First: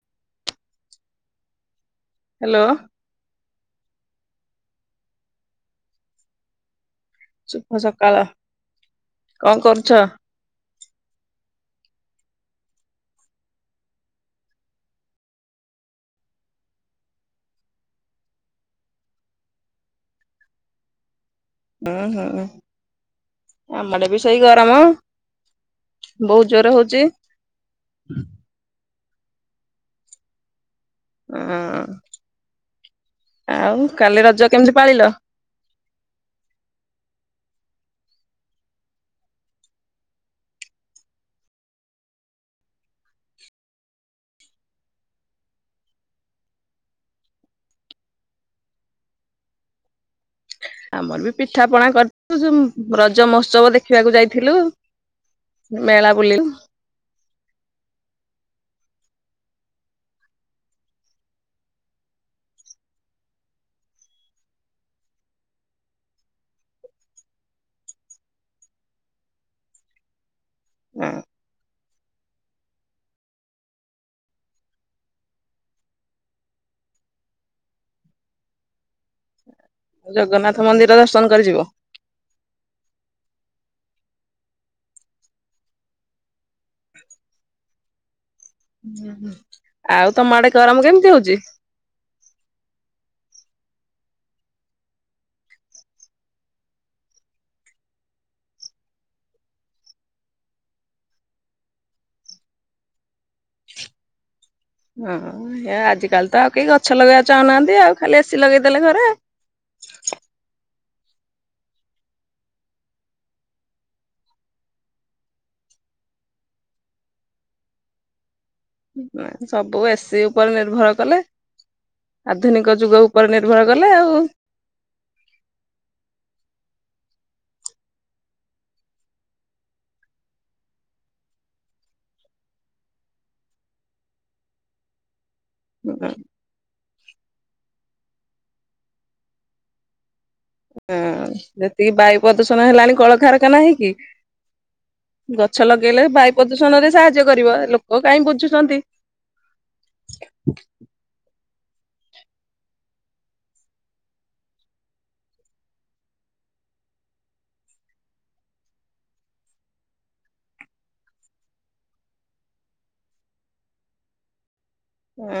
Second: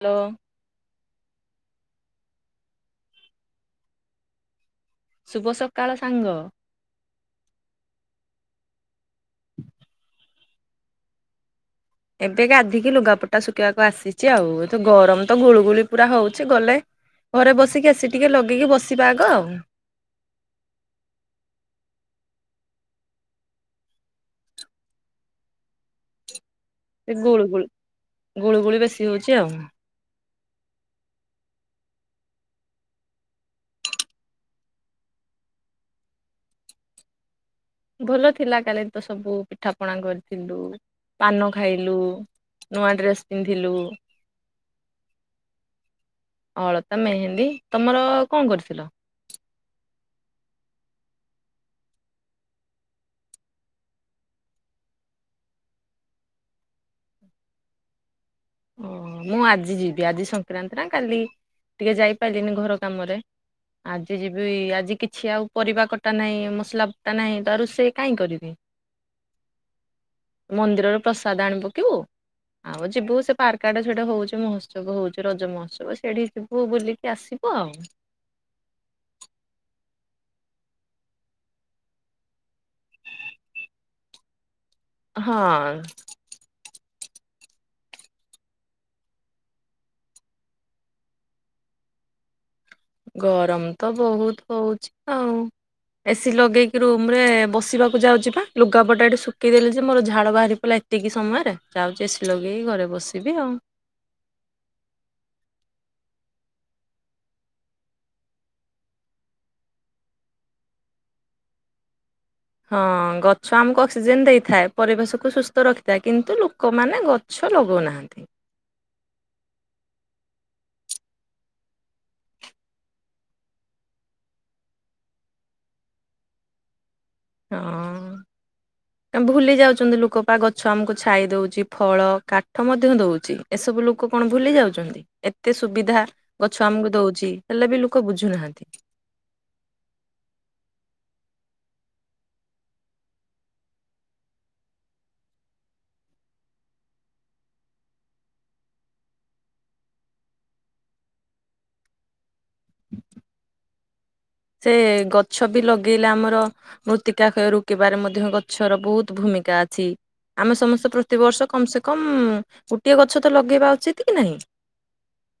Hello. Hello. ଶୁଭ ସକାଳ ସାଙ୍ଗ? ଶୁଭ ସକାଳ କଣ କରୁଛ? ଏବେ ଗାଧିକି ଲୁଗାପଟା ଶୁଖିବାକୁ ଆସିଛି ଆଉ ଏତ ଗରମତ ଗୁଳୁ ଗୁଳି ପୁରା ହଉଚି ଗଲେ ଘରେ ବସିକି ଏସି ଟିକି ଲଗେଇକି ବସିବା ଆଗ ଆଉ। ଉଁ ହୁଁ। ଆମ ଆଡ଼େବି ସେଇ ଗରମ ବହୁତ୍ ଜୋର ହଉଚି। ଗୁଳୁଗୁଳି ଗୁଳୁଗୁଳି ବେଶୀ ହଉଚି ଆଉ। ହଁ ଆଉ କାଲି ରଜ କେମିତି ପାଳିଲ? ଭଲ ଥିଲା କାଲିତ ସବୁ ପିଠା ପଣା କରିଥିଲୁ ପାନ ଖାଇଲୁ ନୂଆ ଡ୍ରେସ୍ ପିନ୍ଧିଲୁ ଅଳତା ମେହେନ୍ଦୀ ତମର କଣ କରିଥିଲ? ଆମରବି ପିଠା ପଣା କରିଥିଲୁ ରଜ ମହୋତ୍ସବ ଦେଖିବାକୁ ଯାଇଥିଲୁ। ମେଳା ବୋଲିଲୁ। ଓ ମୁଁ ଆଜି ଯିବି ଆଜି ସଂକ୍ରାନ୍ତିନା କାଲି ଟିକେ ଯାଇପାରିଲିନି ଘର କାମରେ ଆଜି ଯିବି ଆଜି କିଛି ଆଉ ପରିବା କଟା ନାହିଁ ମସଲା ବଟା ନାହିଁ ତରୋଷେଇ କାଇଁ କରିବି ମନ୍ଦିରରୁ ପ୍ରସାଦ ଆଣିପକେଇବୁ ଆଉ ଯିବୁ ସେ ପାର୍କଆଡ଼େ ସେଇଟେ ହଉଚି ମହୋତ୍ସବ ହଉଚି ରଜ ମହୋତ୍ସବ ସେଇଠି ଯିବୁ ବୁଲିକି ଆସିବୁ ଆଉ। ଜଗନ୍ନାଥ ମନ୍ଦିର ଦର୍ଶନ କରିିଯିବ? ହଁ। ହୁଁ ହୁଁ ଆଉ ତମ ଆଡ଼େ ଗରମ କେମିତି ହଉଚି? ଗରମତ ବହୁତ୍ ହୁଉଚି ଆଉ। ଏସିି ଲଗେଇକି ରୁମରେ ବସିବାକୁ ଯାଉଚିପା ଲୁଗାପଟା ଏଟି ଶୁକେଇଦେଲିଯେ ମୋର ଝାଳ ବାହାରି ପଇଲା ଏ ଏତିକି ସମୟରେ ଯାଉଚି ଏସି ଲଗେଇକି ଘରେ ବସିବି ଆଉ। ହଁ ହେଆଜିକାଲିତ ଆଉ କେହି ଗଛ ଲଗେଇବାକୁ ଚାହୁଁନାହାନ୍ତି ଆଉ ଖାଲି ଏସିି ଲଗେଇଦେଲେ ଘରେ। ହଁ ଗଛ ଆମକୁ ଅକ୍ସିଜେନ ଦେଇଥାଏ ପରିବେଶକୁ ସୁସ୍ଥ ରଖିଥାଏ କିନ୍ତୁ ଲୁକମାନେ ଗ ଛ ଲଗଉ ନାହାଁନ୍ତି। ନା ସବୁ ଏସିି ଉପରେ ନିର୍ଭର କଲେ। ଆଧୁନିକ ଯୁଗ ଉପରେ ନିର୍ଭର କଲେ ଆଉ। ହଁ। ଭୁଲି ଯାଉଚନ୍ତି ଲୋକପା ଗଛ ଆମକୁ ଛାଇ ଦଉଚି ଫଳ କାଠ ମଧ୍ୟ ଦଉଚି। ଏସବୁ ଲୋକ କଣ ଭୁଲି ଯାଉଚନ୍ତି? ଏତେ ସୁବିଧା ଗଛ ଆମକୁ ଦଉଚି ହେଲେବି ଲୋକ ବୁଝୁନାହାନ୍ତି। ହଁ ଯେତିକି ବାୟୁ ପ୍ରଦୂଷଣ ହେଲାଣି କଳକାରଖାନା ହେଇକି ଗଛ ଲଗେଇଲେ ବାୟୁ ପ୍ରଦୂଷଣରେ ସାହାଯ୍ୟ କରିବ ଲୋକ କାଇଁ ବୁଝୁଚନ୍ତି। [inaudible] ସେ ଗଛ ବି ଲଗେଇଲେ ଆମର ମୃତ୍ତିକାକ୍ଷୟ ରୋକିବାରେ ମଧ୍ୟ ଗଛର ବହୁତ ଭୂମିକା ଅଛି। ଆମେ ସମସ୍ତେ ପ୍ରତିବର୍ଷ କମ୍ ସେ କମ୍ ଗୋଟିଏ ଗଛ ତ ଲଗେଇବା ଉଚିତ କି ନାଇଁ? ହଁ।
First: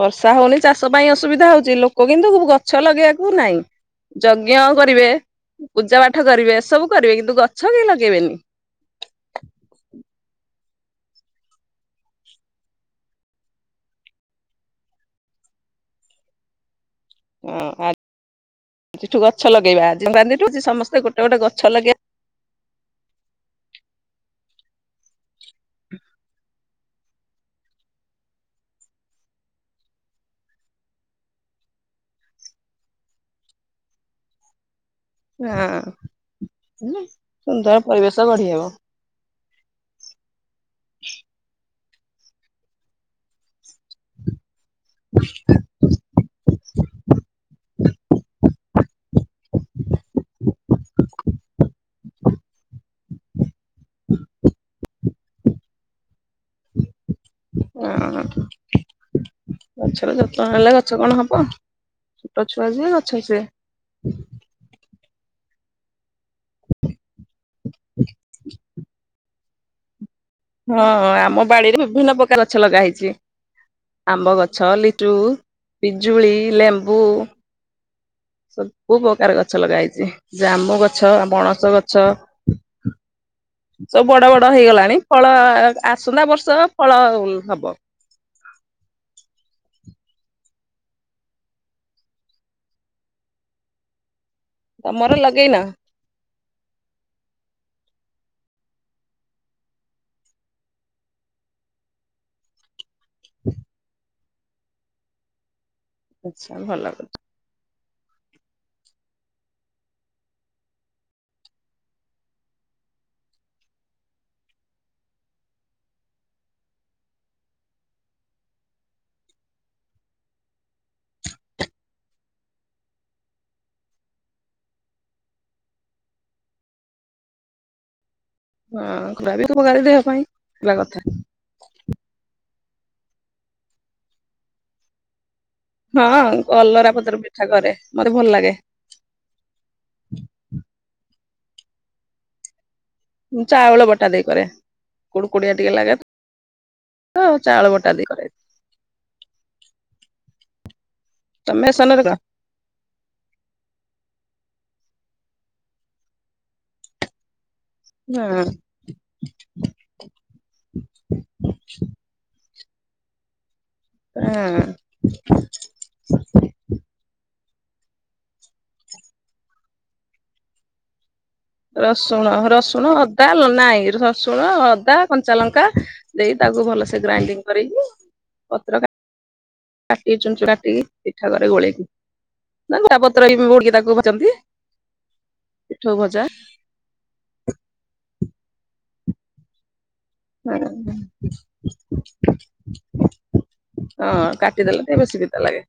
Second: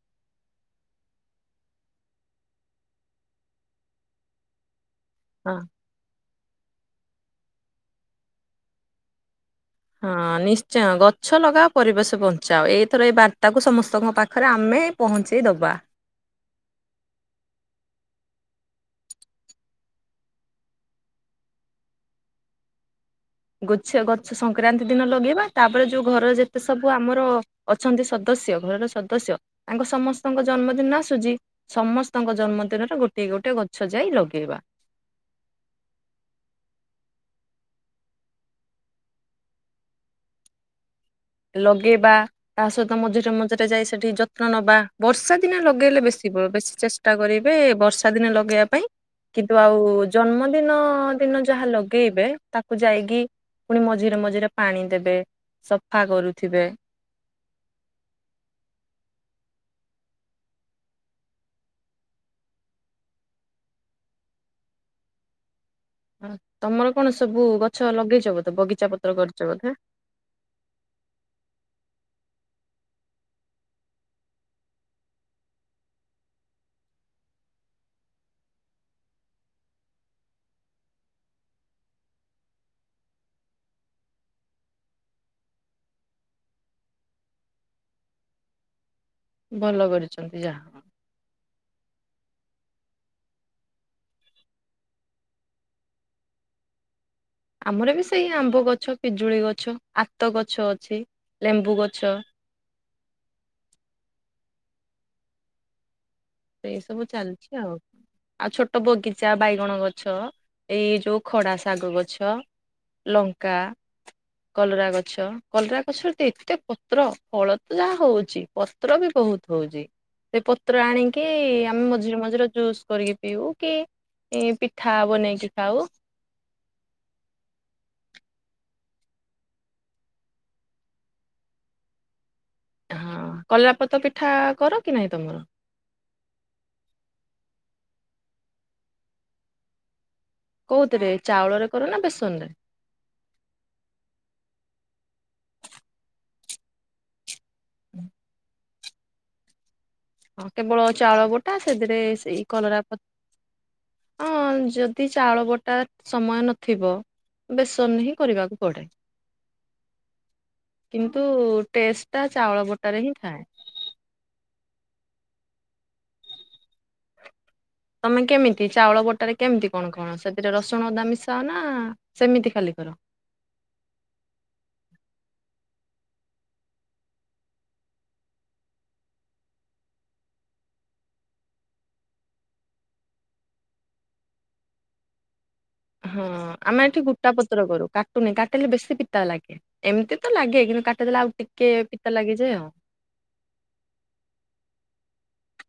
ବର୍ଷା ହଉନି ଚାଷ ପାଇଁ ଅସୁବିଧା ହଉଚି ଲୋକ କିନ୍ତୁ ଗଛ ଲଗେଇବାକୁ ନାଇଁ। ଯଜ୍ଞ ଆଉ କରିବେ ହଁ। ପୂଜା ପାଠ କରିବେ ଏସବୁ କରିବେ କିନ୍ତୁ ଗଛ କେହି ଲଗେଇବେନି। ହଁ ନିଶ୍ଚୟ ଗଛ ଲଗାଅ ପରିବେଶ ବଞ୍ଚାଅ ଏଇଥର ଏଇ ବାର୍ତ୍ତାକୁ ସମସ୍ତଙ୍କ ପାଖରେ ଆମେ ପହଁଞ୍ଚେଇ ଦବା। ଉଁ ଆଜି ଠୁ ଗଛ ଲଗେଇବା ଆଜିଠୁ ଯେ ସମସ୍ତେ ଗୋଟେ ଗୋଟେ ଗଛ ଲଗେଇବା। ଗଛ ଗଛ ସଂକ୍ରାନ୍ତି ଦିନ ଲଗେଇବା ତାପରେ ଯୋଉ ଘର ଯେ ସେ ସବୁ ଆମର ଅଛନ୍ତି ସଦସ୍ୟ ଘରର ସଦସ୍ୟ ଆଙ୍କ ସମସ୍ତଙ୍କ ଜନ୍ମଦିନ ଆସୁଚି। ସମସ୍ତଙ୍କ ଜନ୍ମଦିନରେ ଗୋଟଏ ଗୋଟିଏ ଗଛ ଯାଇ ଲଗେଇବା। ହଁ ହେଲା ସୁନ୍ଦର ପରିବେଶ ଗଢି ହବ। ହ [inaudible] ଲଗେଇବା ତା ସହିତ ମଝିରେ ମଝିରେ ଯାଇ ସେଠି ଯତ୍ନ ନବା ବର୍ଷା ଦିନେ ଲ ଗେଇଲେ ବେଶୀ ବେଶୀ ଚେଷ୍ଟା କରିବେ ବର୍ଷା ଦିନେ ଲଗେଇବା ପାଇଁ। କିନ୍ତୁ ଆଉ ଜନ୍ମଦିନ ଦିନ ଯାହା ଲଗେଇବେ ତାକୁ ଯାଇକି ପୁଣି ମଝିରେ ମଝିରେ ପାଣି ଦେବେ। ଫା କରୁଥିବେ। ହଁ ଗଛର ଯତ୍ନ ନ ନେଲେ ଗଛ କଣ ହବ? ଛୋଟ ଛୁଆ ଯିଏ ଗଛ ସିଏ। ହୁଁ [inaudible] ହ ତମର କଣ ସବୁ ଗଛ ଲଗେଇଚ ବୋଧେ ବଗିଚା ପତ୍ର କରିଚ ବୋଧେ? ହଁ ଆମ ବାଡିରେ ବିଭିନ୍ନ ପ୍ରକାର ଗଛ ଲଗା ହେଇଚି। ଆମ୍ବ ଗଛ ଲିଟୁ ପିଜୁଳି ଲେମ୍ବୁ ସବୁ ପ୍ରକାର ଗଛ ଲଗା ହେଇଚି ଜାମୁ ଗଛ ପଣସ ଗଛ ସବୁ ବଡ ବଡ ହେଇଗଲାଣି ଫଳ ଆସନ୍ତା ବର୍ଷ ଫଳ ହବ। ଭଲ କରିଚନ୍ତି ଯାହା ହଉ। ତମର ଲଗେଇନ? ଆମର ବି ସେଇ ଆମ୍ବ ଗଛ ପିଜୁଳି ଗଛ ଆତ ଗଛ ଅଛି ଲେମ୍ବୁ ଗଛ। ହ [inaudible] ଆଛା ଭଲ ଏଇସବୁ କରିଛ। ଚାଲିଚି ଆଉ। ଆଉ ଛୋଟ ବଗିଚା ବାଇଗଣ ଗଛ ଏଇ ଯୋଉ ଖଡା ଶାଗ ଗଛ ଲଙ୍କା କଲରା ଗଛ କଲରା ଗଛରେ ଏତେ ପତ୍ର ଫଳ ତ ଯାହା ହଉଚି ପ ପତ୍ର ବି ବହୁତ ହଉଚି ସେ ପତ୍ର ଆଣିକି କି ଆମେ ମଝିରେ ମଝିରେ ଜୁସ୍ କରିକି ପିଉ କି ଇ ପିଠା ବନେଇକି ଖାଉ। ହଁ ଗୁର ଉପକାରୀ ଦେହ ପାଇଁ ପିଇବା କଥା। ହଁ କଲାରାପତର ପିଠା କର କି ନାହିଁ ତମର? ହଁ କଲରା ପତ୍ର ପିଠା କରେ ମତେ ଭଲ ଲାଗେ। କୋଉଥିରେ ଚାଉଳ ରେ କର ନା ବେସନ ରେ? ଚାଉଳ ବଟା ଦେଇ କରେ କୁଡୁ କୋଡିଆ ଟିକେ ଲାଗେ। ହଁ ଚାଉଳ ବଟା ଦେଇ କରେ। ହଁ କେବଳ ଚାଉଳ ବୋଟା ତମେ ସେଥିରେ ବେସନରେ କର ସେଇ କଲରା ପ ହଁ ଯଦି ଚାଉଳ ବଟା ସମୟ ନଥିବ ବେସନରେ ହିଁ ହଁ କରିବାକୁ ପଡେ। କିନ୍ତୁ ଟେଷ୍ଟ ଟା ଚାଉଳ ବଟା ରେ ହିଁ ଥାଏ। [unintelligible] ତମେ କେମିତି ଚାଉଳ ବଟାରେ କେମିତି କଣ କଣ ସେଥିରେ ରସୁଣ ଅଦା ମିଶ [unintelligible] ସେମିତି ଖାଲି କର। ନାଲେ ନାଇ ରସୁଣ ଅଦା କଞ୍ଚା ଲଙ୍କା ଦେଇ ତାକୁ ଭଲସେ ଗ୍ରାଇଣ୍ଡିଙ୍ଗ କରିକି। ପତ୍ର କା। କାଟି ଚୁୁ କାଟିକି ପିଠା କରେ ଗୋଳେଇକି। [inaudible] ନା ବରାପତ୍ର ବଡିକି ତାକୁ ଭାଜନ୍ତି। ପିଠଉ ଭଜା ହଁ ଆମେ ଏଠି ଗୋଟା ପତ୍ର କରୁ କାଟୁନି କାଟିଲେ ବେଶୀ ପିତା ଲାଗେ ଏମିତି। ପିତା ତଲାଗେ କିନ୍ତୁ ହଁ କାଟିଦେଲେ ଆଉ ଟିକେ ପିତା ଲାଗେ ଯେ ଆଉ। ହଁ କାଟିଦେଲେ ଟିକେ ବେଶୀ ପିତା ଲାଗେ।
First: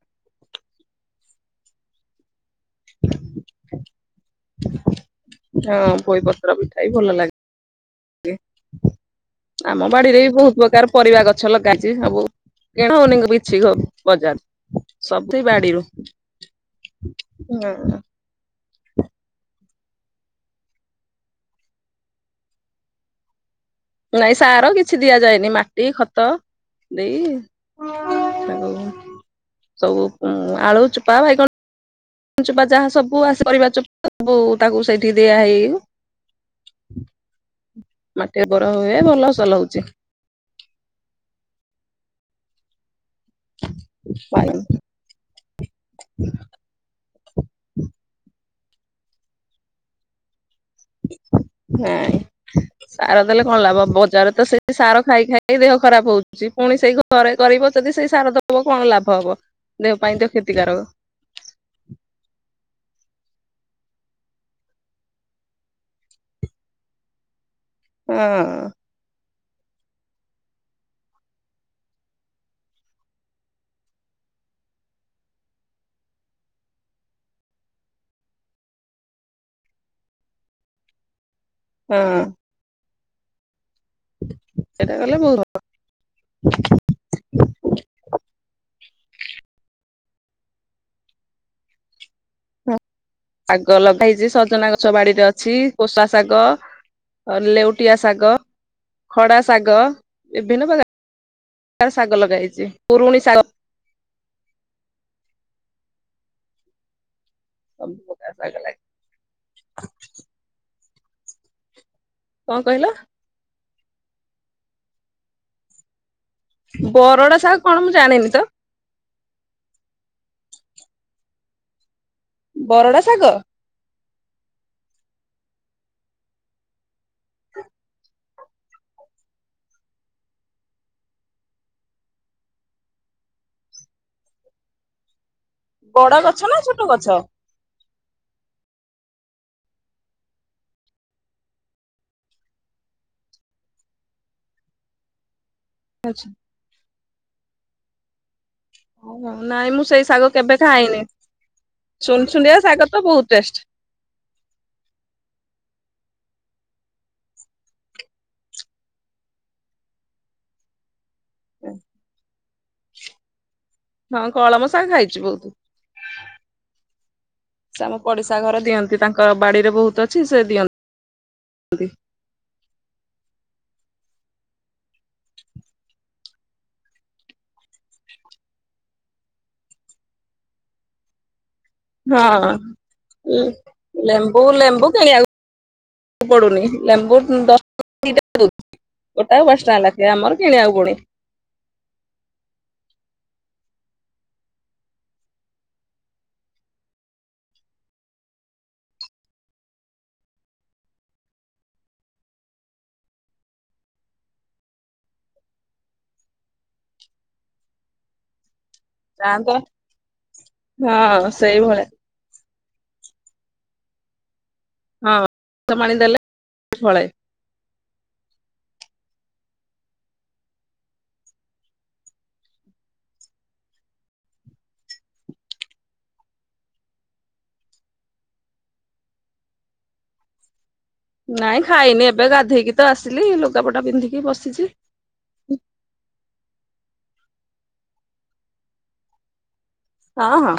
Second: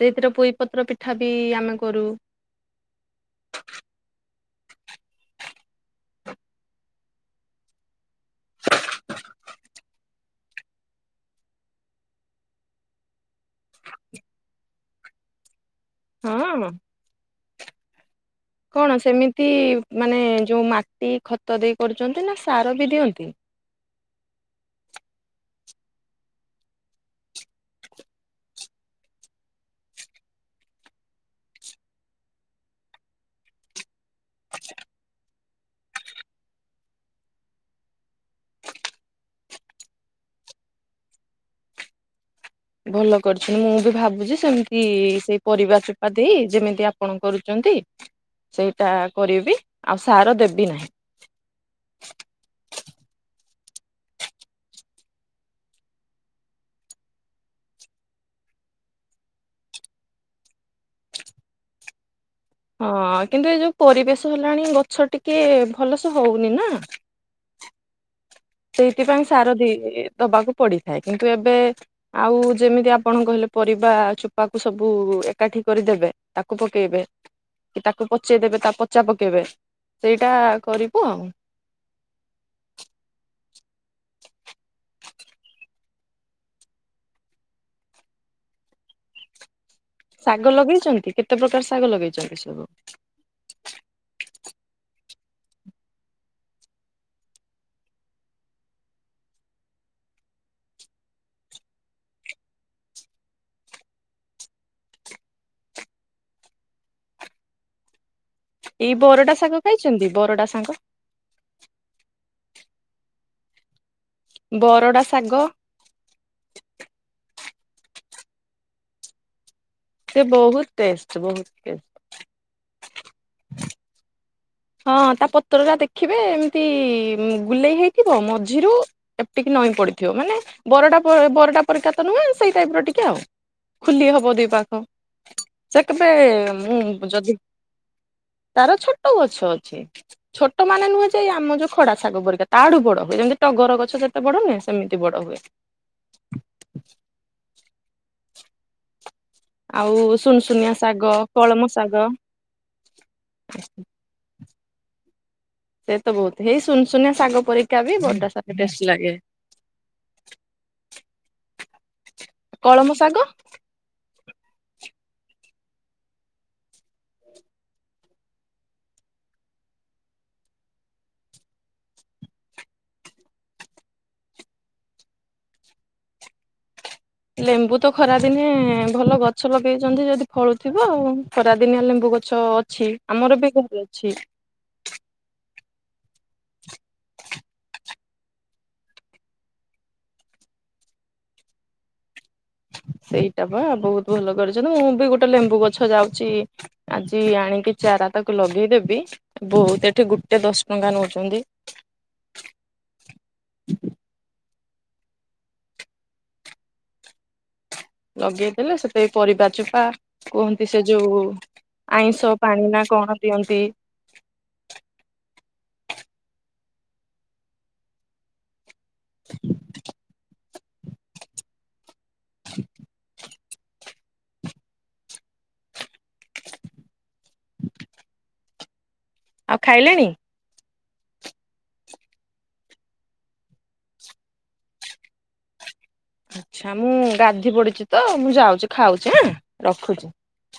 ସେଇଥିରେ ପୋଇପତ୍ର ପିଠା ବି ଆମେ କରୁ। [inaudible] ହଁ ପୋଇ ପତ୍ର ବି ଖାଇ ଭଲ ଲାଗେ ଟିକେ। ଆମ ବାଡିରେ ବି ବୋହୁତୁ ପ୍ରକାର ପରିବା ଗଛ ଲଗାହେଇଚି ସବୁ [unintelligible] [unintelligible] ବାଡିରୁ। ହଁ। ହଁ ହଁ। କଣ ସେମିତି ମାନେ ଯୋଉଁ ମାଟି ଖତଦେଇ କରୁଛନ୍ତି ନା ସାର ବି ଦିଅନ୍ତି। ନାଇଁ ସାର କିଛି ଦିଆଯାଏନି ମାଟି ଖତ ଦେଇ। [inaudible] ସବୁ ଉ ଆଳୁ ଚୋପା ବାଇଗଣ ଚୋପା ଯାହା ସବୁ ଆସେ ପରିବାଚୋପା। ସବୁ ତାକୁ ସେଇଠି ଦିଆ ହେଇ। ମାଟି ବର ହୁଏ ଭଲ ସଲ ହଉଚି। ଭଲ କରିଚୁ ମୁଁ ବି ଭାବୁଚି ବାଇଗଣ ସେମିତି ସେ। ପରିବା ଚୋପା ଦେଇ ଯେମିତି ଆପଣ କରୁଛନ୍ତି। ସେଇଟା କରିବି ଆଉ ସାର ଦେବି ନାହିଁ। [inaudible] ସାର ଦେଲେ କଣ ଲାଭ ବଜାର ତ ସେଇ ସାର ଖାଇ ଖାଇ ଦେହ ଖରାପ ହଉଚି ପୁଣି ସେଇ। ଥରେ କରିବ ଯଦି ସେଇ ସାର ଦବ କଣ ଲାଭ ହବ ଦେହ ପାଇଁ ତ କ୍ଷତିକାରକ। ହଁ, କିନ୍ତୁ ଏଇ ଯୋଉ ପରିବେଶ ହେଲାଣି ଗଛ ଟିକେ ଭଲସେ ହଉନି ନା। ହଁ। ସେଇଥିପାଇଁ ସାର ଦେଇଦିଏ ଦବାକୁ ପଡିଥାଏ କିନ୍ତୁ ଏବେ। ଆଉ ଯେମିତି ଆପଣ କହିଲେ ପରିବା ଚୋପାକୁ ସବୁ ଏକାଠି କରିଦେବେ। ତାକୁ ପକେଇବେ। କି ତାକୁ ପଚେଇଦେବେ ତା ପଚା ପକେଇବେ ସେଇଟା କରିବୁ। ହଁ। ସେଇଟା ଗଲେ ବହୁ [unintelligible] ଶାଗ ଲଗେଇଛନ୍ତି କେତେ ପ୍ରକାର ଶାଗ ଲଗେଇଛନ୍ତି ସବୁ। ଭଲ। ଶାଗ ଲଗା ହେଇଛି ସଜନା ଗଛ ବାଡିରେ ଅଛି କୋଷା ଶାଗ। ଲେଉଟିଆ ଶାଗ, ଖଡା ଶାଗ ବିଭିନ୍ନ ପ୍ରକାର ର ଶାଗ ଲଗା ହେଇଛି ପୁରୁଣି ଶାଗ ସବୁ ପ୍ରକାର ଶାଗ ଲାଗ୍ ଏଇ ବରଡା ଶାଗ ଖାଇଛନ୍ତି ବରଡା ସାଗ କଣ କହିଲ? ବରଡ଼ା ଶାଗ ବରଡା ସାଗ କଣ ମୁଁ ଜାଣିନି ତ ସେ ବହୁତ ଟେଷ୍ଟ ବହୁତ ଟେଷ୍ଟ ବରଡ଼ା ଶାଗ? ହଁ ତା ପତ୍ର ଟା ଦେଖିବେ ଏମିତି ଗୁଲେଇ ହେଇଥିବ ମଝିରୁ ଏପ୍ଟିକି ନଈଁ ପଡିଥିବ ମାନେ ବରଡ଼ା ବ ବରଡ଼ା ପରୀକା ତ ନୁହେଁ ସେଇ ଟାଇପ୍ ର ଟିକେ ଆଉ। ଖୁଲି ହବ ଦି ପାଖ ସେ ବଡ ଗଛ କେବେଁ ନା ଛୋଟ ଗଛ? ମୁଁ ଯଦି ତାର ଛୋଟ ଗଛ ଅଛି। ଛୋଟ ମାନେ ନୁହେଁ ଯେ ଏଇ ଆମ ଯୋଉ ଖଡା ଶାଗ ପରିକା ତାଠୁ ବଡ଼ ଯେମିତି ଟଗର ଗଛ ଯେମ୍ ବଡ଼ ନୁହେଁ ସେମତି ବଡ଼ ହୁଏ। ଆଛା। ହ ହ ନାଇଁ ମୁଁ ଆଉ ସେଇ ଶାଗ କେବେ ସୁନସୁନିଆ ଖାଇନି ଶାଗ କଳମ ଶାଗ ସୁନ୍ସୁନିଆ ଶାଗ ତ ବହୁତ ଟେଷ୍ଟ। ସେ ତ ବହୁତ ହେଇ ସୁନସୁୁନିଆ ଶାଗ ପରୀକା ବି ବରଡା ଶାଗ ଟେଷ୍ଟ ଲାଗେ। ହୁଁ। କଳମ ଶାଗ? ହଁ କଳମ ସାଗ ଖାଇଛି ବହୁତ୍। ସେ ଆମ ପଡିଶା ଘର ଦିଅନ୍ତି ତାଙ୍କ ବାଡିରେ ବହୁତ ଅଛି ସେ ଦିଅନ୍ତି। [unintelligible] ଲେମ୍ବୁ ତ ଖରା ଦିନେ ଭଲ ଗଛ ଲଗେଇଛନ୍ତି ଯଦି ଫଳୁଥିବ ଆଉ ଖରାଦିନିଆ ଲେମ୍ବୁ ଗଛ ଅଛି ଆମର ବି ଘରେ ଅଛି। ବୋଉ ଲେମ୍ବୁ କିଣିବାକୁ ପଡୁନି ଲେମ୍ବୁ ଦଶ ଟଙ୍କାରେ ଦିଇଟା ଦଉଚି। ଗୋଟାକୁ ପାଞ୍ଚ ଟଙ୍କା ଲେଖେ ଆମର କିଣିବାକୁ ପଡୁନି। ସେଇଟା ବା ବହୁତ ଭଲ କରିଛନ୍ତି ମୁଁ ବି ଗୋଟେ ଲେମ୍ବୁ ଗଛ ଯାଉଛି ଆଜି ଆଣିକି ଚାରା ତାକୁ ଲଗେଇଦେବି ବହୁତ ଏଠି ଗୋଟେ ଦଶ ଟଙ୍କା ନଉଛନ୍ତି। ଲଗେଇଦେଲେ ସେପେ ପରିବା ଚୋପା କୁହନ୍ତି ସେ ଯୋଉ ହଁ ସେଇଭଳିଆ ଆଇଁଷ ପାଣି ନା କଣ ଦିଅନ୍ତି? ହଁ [unintelligible] ଦେଲେ [unintelligible] ଫଳେ ଆଉ ଖାଇଲେଣି? ନାଇଁ ଖାଇନି ଏବେ ଗାଧେଇକି ତ ଆସିଲି ଲୁଗାପଟା ପିନ୍ଧିକି ବସିଛି। ଆଚ୍ଛା ମୁଁ ଗାଧି ପଡିଛି ତ ମୁଁ ଯାଉଛି ଖାଉଛି ଆଁ ରଖୁଛି। ହଁ ହଁ।